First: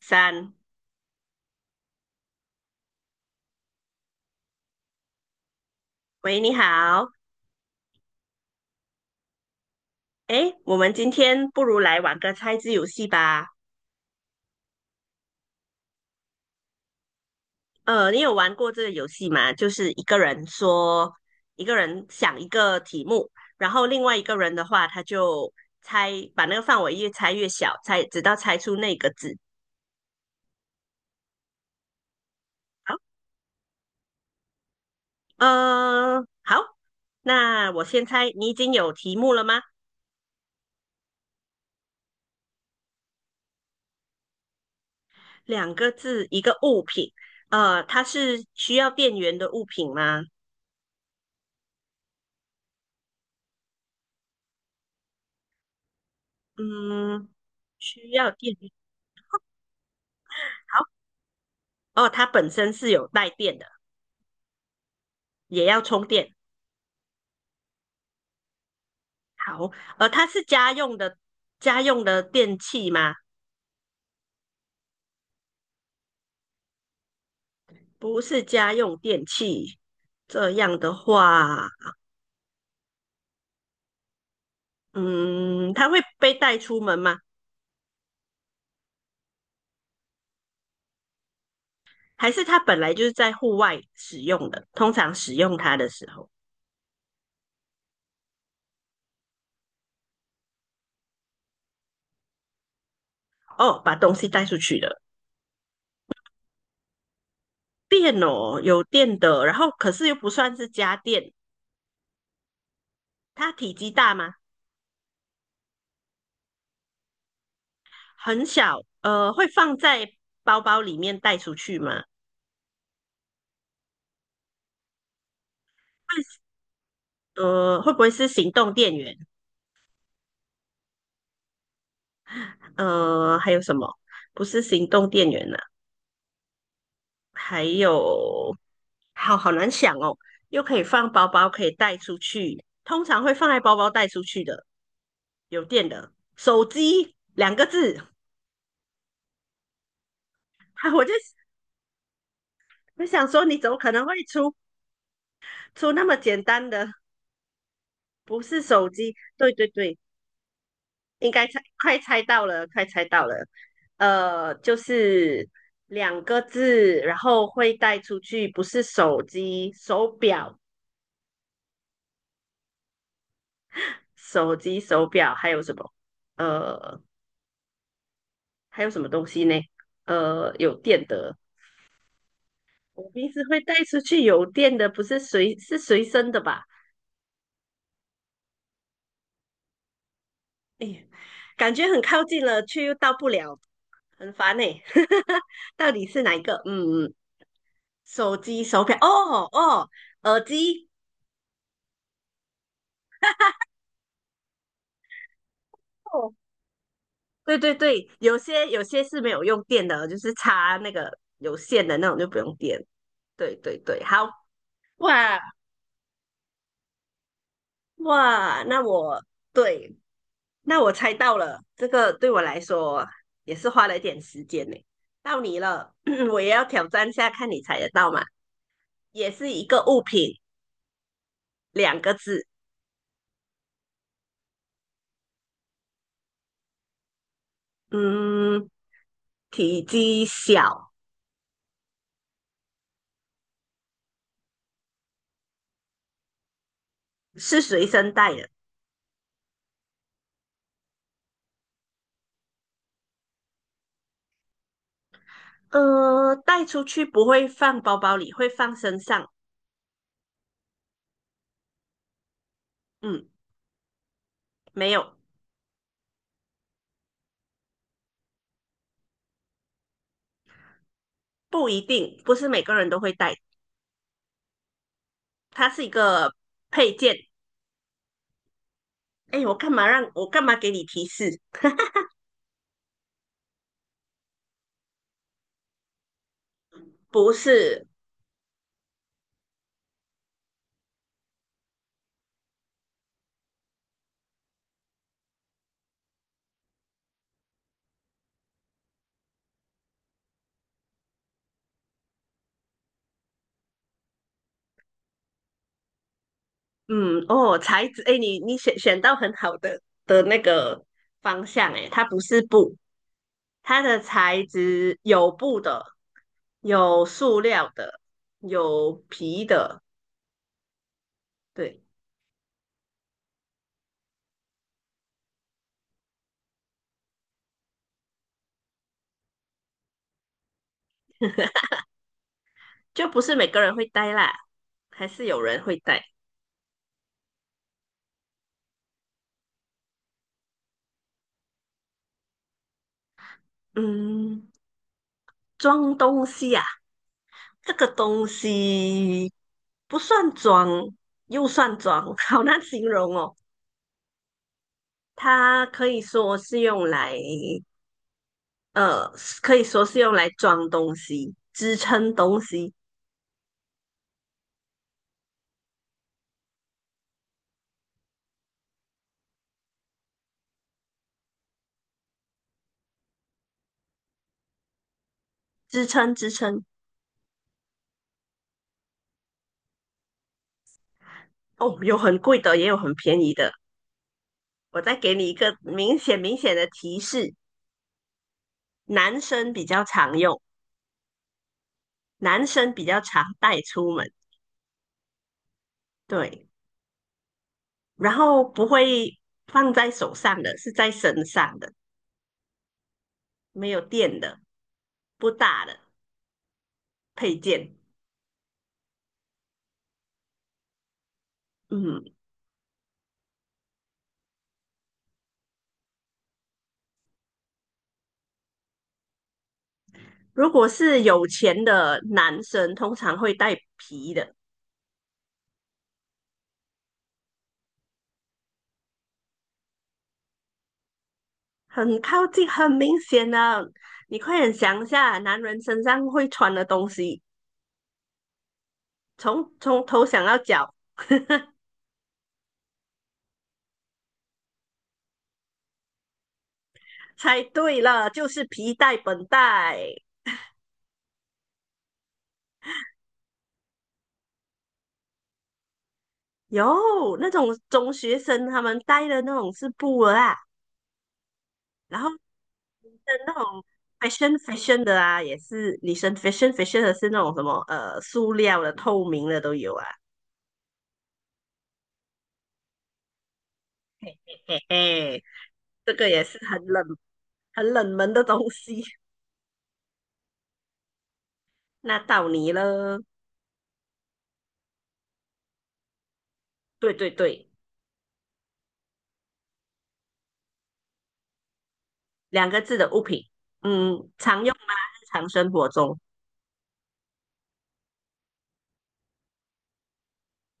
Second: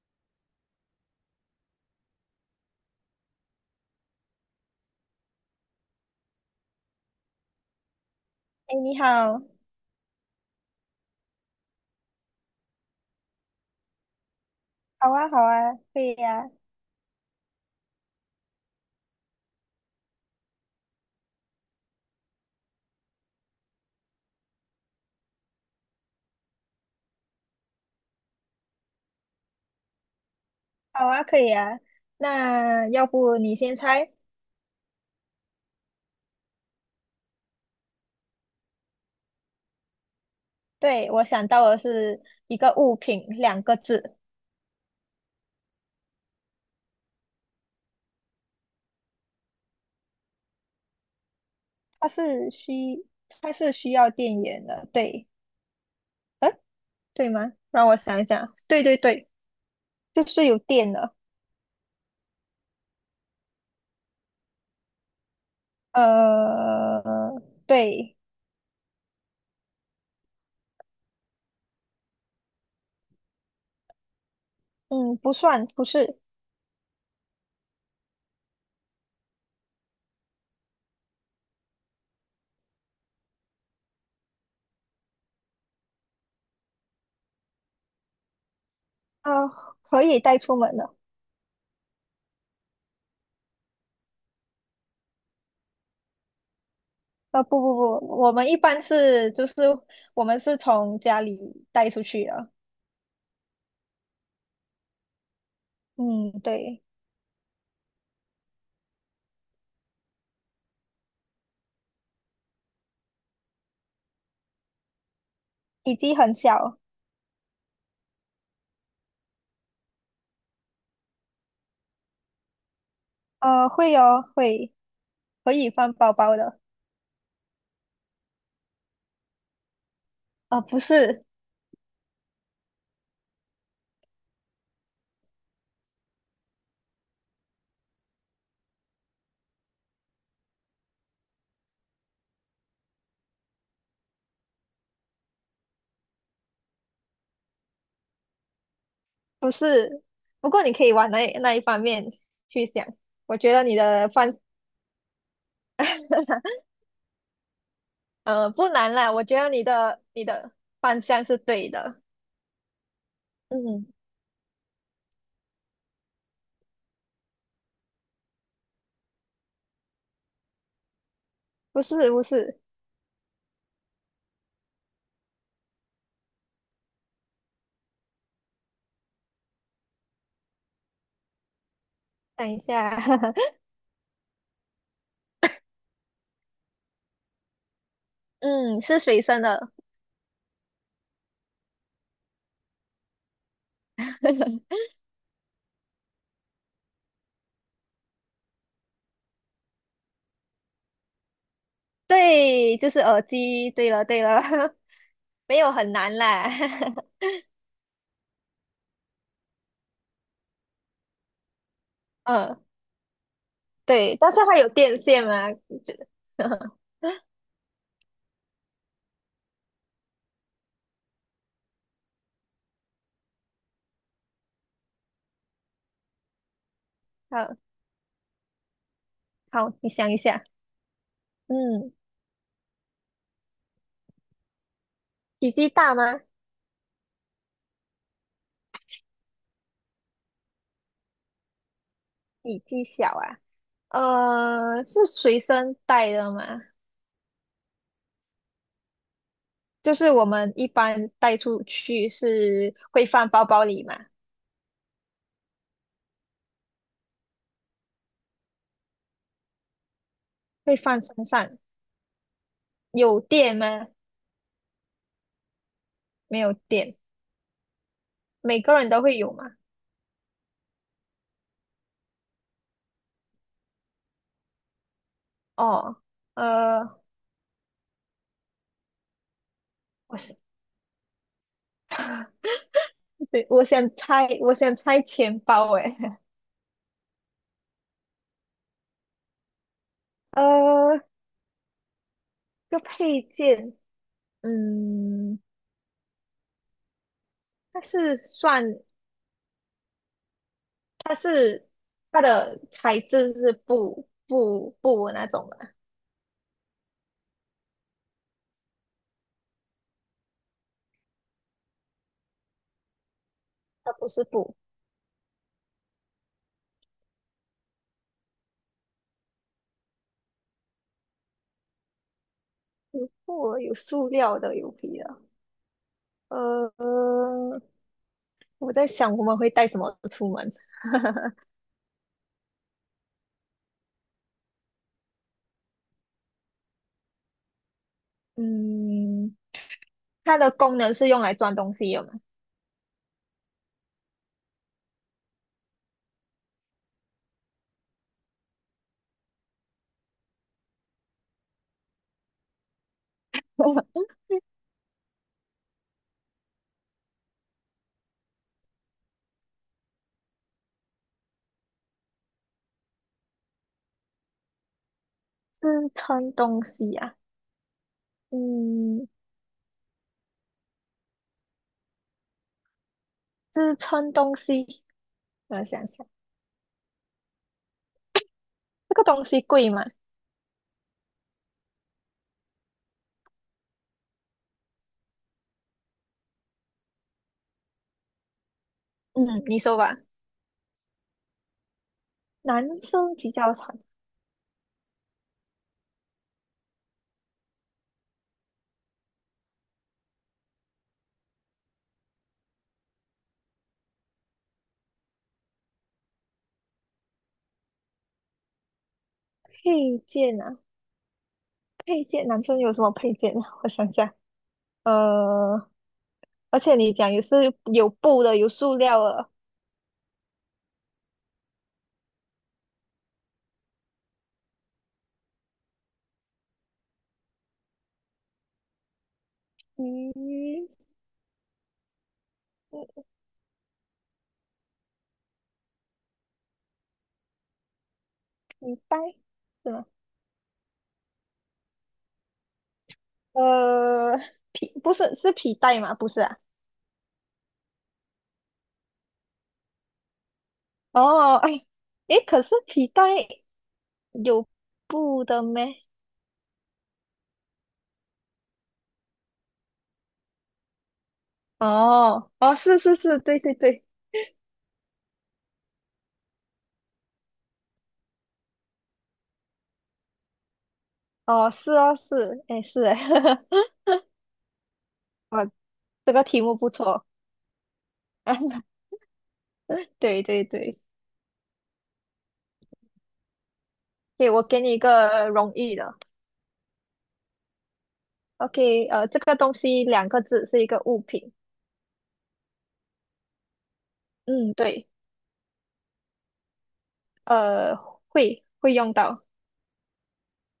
三，喂，你好，哎，你好。诶，我们今天不如来玩个猜字游戏吧。好啊，好啊，可以呀。你有玩过这个游戏吗？就是一个人说，一个人想一个题目，然后另外一个人的话，他就猜，把那个范围越猜越小，猜，直到猜出那个字。好啊，可以呀。那好，要不你先猜？好，那我先猜，你已经有题目了吗？对，我想到的是一个物品，两个字。两个字，一个物品，它是需要电源的物品吗？它是需，它是需要电源的，对。呃，嗯，对吗？让我需想一要想。电源。对对对，就是有好。电的。哦，它本身是有带电的，也要充电。对。好，它是家用的电器吗？嗯，不算，不是。不是家用电器。这样的话，嗯，它会被带出门吗？呃，可以带出门的。还是它本来就是在户外使用的？通常使用它的时候，不不不，我们一般是我们是从家里带出去的。哦，把东西带出去了。嗯，对。电哦，有电的，然后可是又不算是家电。它体积大吗？体积很小。很小，会放在包包里面带出去吗？会哦，会可以放包包的。会不会是行动电源？啊，不是还有什么？不是行动电源呢、还有，好好难想哦。又可以放包包，可以带出去，通常会放在包包带出去的，有电的手机两个字。不是。不过你可以啊，往那一方面去想。我想我说，觉你得怎你么可能的会方，出那么简 单的？不是不手难啦。机，我觉得对你对对，的你的方向应是该猜，对快的。猜到了，快猜到了。嗯，就是两个字，然后会带出去，不是手机、手表、不是不是。手机、手表，还有什么？呃，还有什么东西呢？有电的，等一下。我平时 会带出去有电的，不是随是随身的吧？嗯，是随身的。哎呀，感觉很靠近了，却又到不了，很烦呢、到底是哪一个？嗯嗯，手机、手表，哦哦，耳机。对，就是耳机。对了对了。没有很难哦啦。对对对，有些有些是没有用电的哦，就是插那个有线的那种就不用嗯，电。对对对，对，好但是它有电线哇嘛，就 哇，对，那我猜到了，这个对我来说也是花了一点时间呢。到你了，我也要挑战一下，看好。你猜得到吗？也是一好，个你物想一品，下。嗯，两个字，体积大吗？嗯，体积小，体积小啊？是随身带的吗？是随身带的，就是我们一般带出去是会放包包里吗？带出去不会放包包里，会放身上，会放身上？有嗯，电吗？没有。没有电。每个人都会有吗？不一定，不是每个人都会戴，它是一哦。个配呃，件。哎，我我想。干嘛给你提示？对，我想猜钱包，诶。不是，呃，这个配件，嗯，它是算。它是它的材质是布那种的。嗯，哦，材质，哎，你选到很好的那个方向，哎，它不是布，它它的不是材布。质有布的，有塑料的，有皮的，对，布有塑料的，有皮的。呃，我在想我们会带什么出门？就不是每个人会戴啦，还是有人会戴。嗯，它的功能是用来装东西的吗？嗯，装东西啊，这个东西不算装，又算装，好难形容哦。它可以说是用来，呃，可以说是用来装东西、支撑东西、支撑东西啊。嗯，支撑东西。我想支想。撑支撑。这个东西贵吗？哦，有很贵的，也有很便宜的。我再给你一个明显的提示：男嗯，生你比说较吧。常用，男男生比较生常比较带常出门，对，然后不会放在手上的，是在身上的。没有电的，不大的配件。配件啊。配嗯，件，男生有什么配件啊？我想想。呃，而且你讲也是有布的，有塑料的。如果是有钱的男生，通常会带皮的，嗯很靠近，很明嗯，显啊！你快点想一下，男人身上会穿的东西，皮带是从吗？头想到脚。呃，皮带吗？不是啊。猜对了，就是皮带、本带。哦，哎，诶，可是皮带有布的咩？有那种中学生他们带的那种是布啊。然后哦哦，是女是生是，那对对种 对。fashion fashion 的啊，也是女生 fashion fashion 的是那种什么塑料的、透明的都有啊。哦是哦是，哎是诶。嘿嘿，哦这个这也个是题目不错。很冷门的东西。对对对。那到你了，给我给你一个容易的对对对，，OK。这个东西两个字是一个物品。两个字的物品，嗯，常嗯用吗？对。日常生活中呃，会会用到。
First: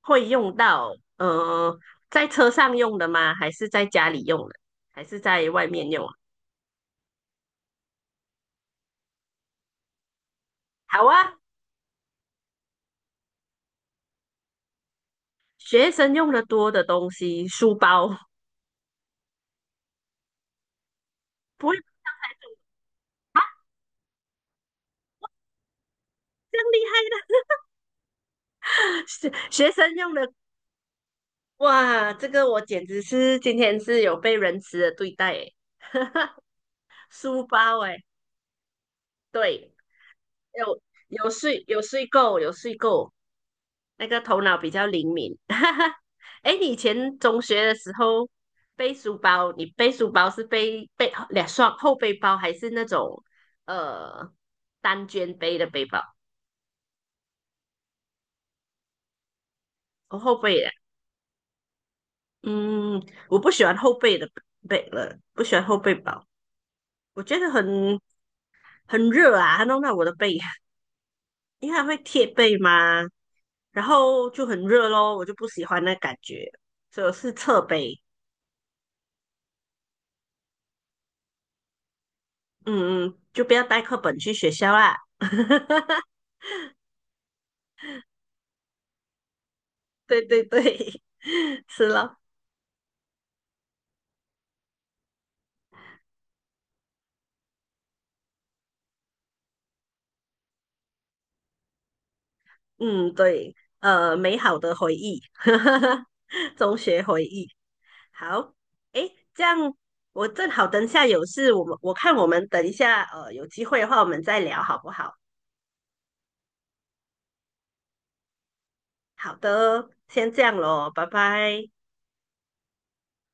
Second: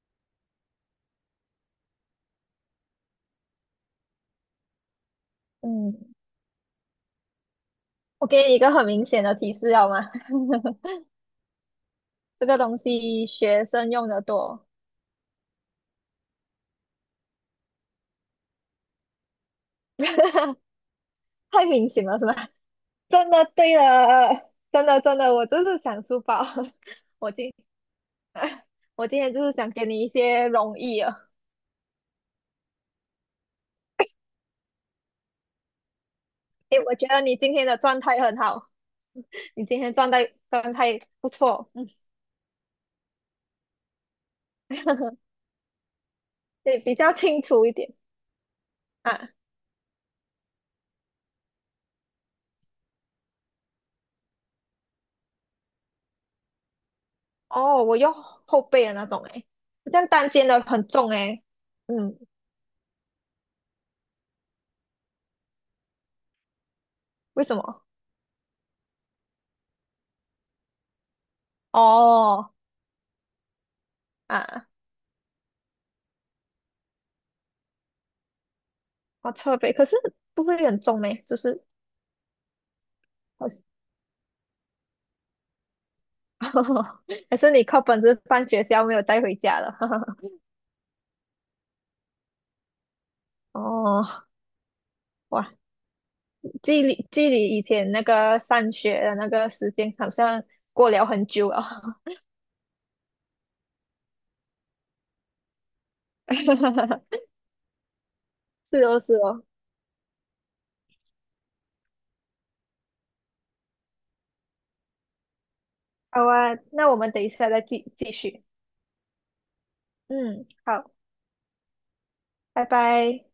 会用到，在车上用的吗？还是在家里用的？还是在外面用嗯，啊？我给你一个很明显的提示，好吗？好啊，这个东西学生用的多。学生用的多的东西，书包，太不会明显了，是吧？真的，对了，真的真的，我就是想书包。这样厉害。我的。今 我今 天就是想学给生你一用的，些容易啊。哇，这个我简直是今天是有被仁慈的对待诶，诶，我觉得你书今天的包状诶，态很好。你对，今天状态状有态不错。嗯，有睡够，那个头脑比较灵敏。诶，你以对，比较前清中楚学一的时点候背书啊。包，你背书包是背两双后背包，还是那种呃单肩背的背包？哦，我用后背的那种，诶，这样哦，单后肩背的的，很重，诶。嗯，嗯，我不喜欢后背的，不喜欢后背包，我觉为得什么？很热啊，它弄到我的背，因为它会贴哦，背嘛，然后就很啊，热咯，我就不喜欢那感觉，所以我是侧背，好特别。可是不会很重呢，就是嗯嗯，就好。不要带课本去学校啦。还是你靠本是放学校没有带回家了？对对对，是咯，哦，哇，距离以前那个上学的那个时间好像过了很久了。嗯对，美好的回忆，中学回 忆，好，是哦诶，是哦。这样我正好等一下有事，我看我们等一下，有机会的话我们再聊好不好？好啊，那我们等一下再继续，好的，先这嗯，样咯，好，拜拜。拜拜。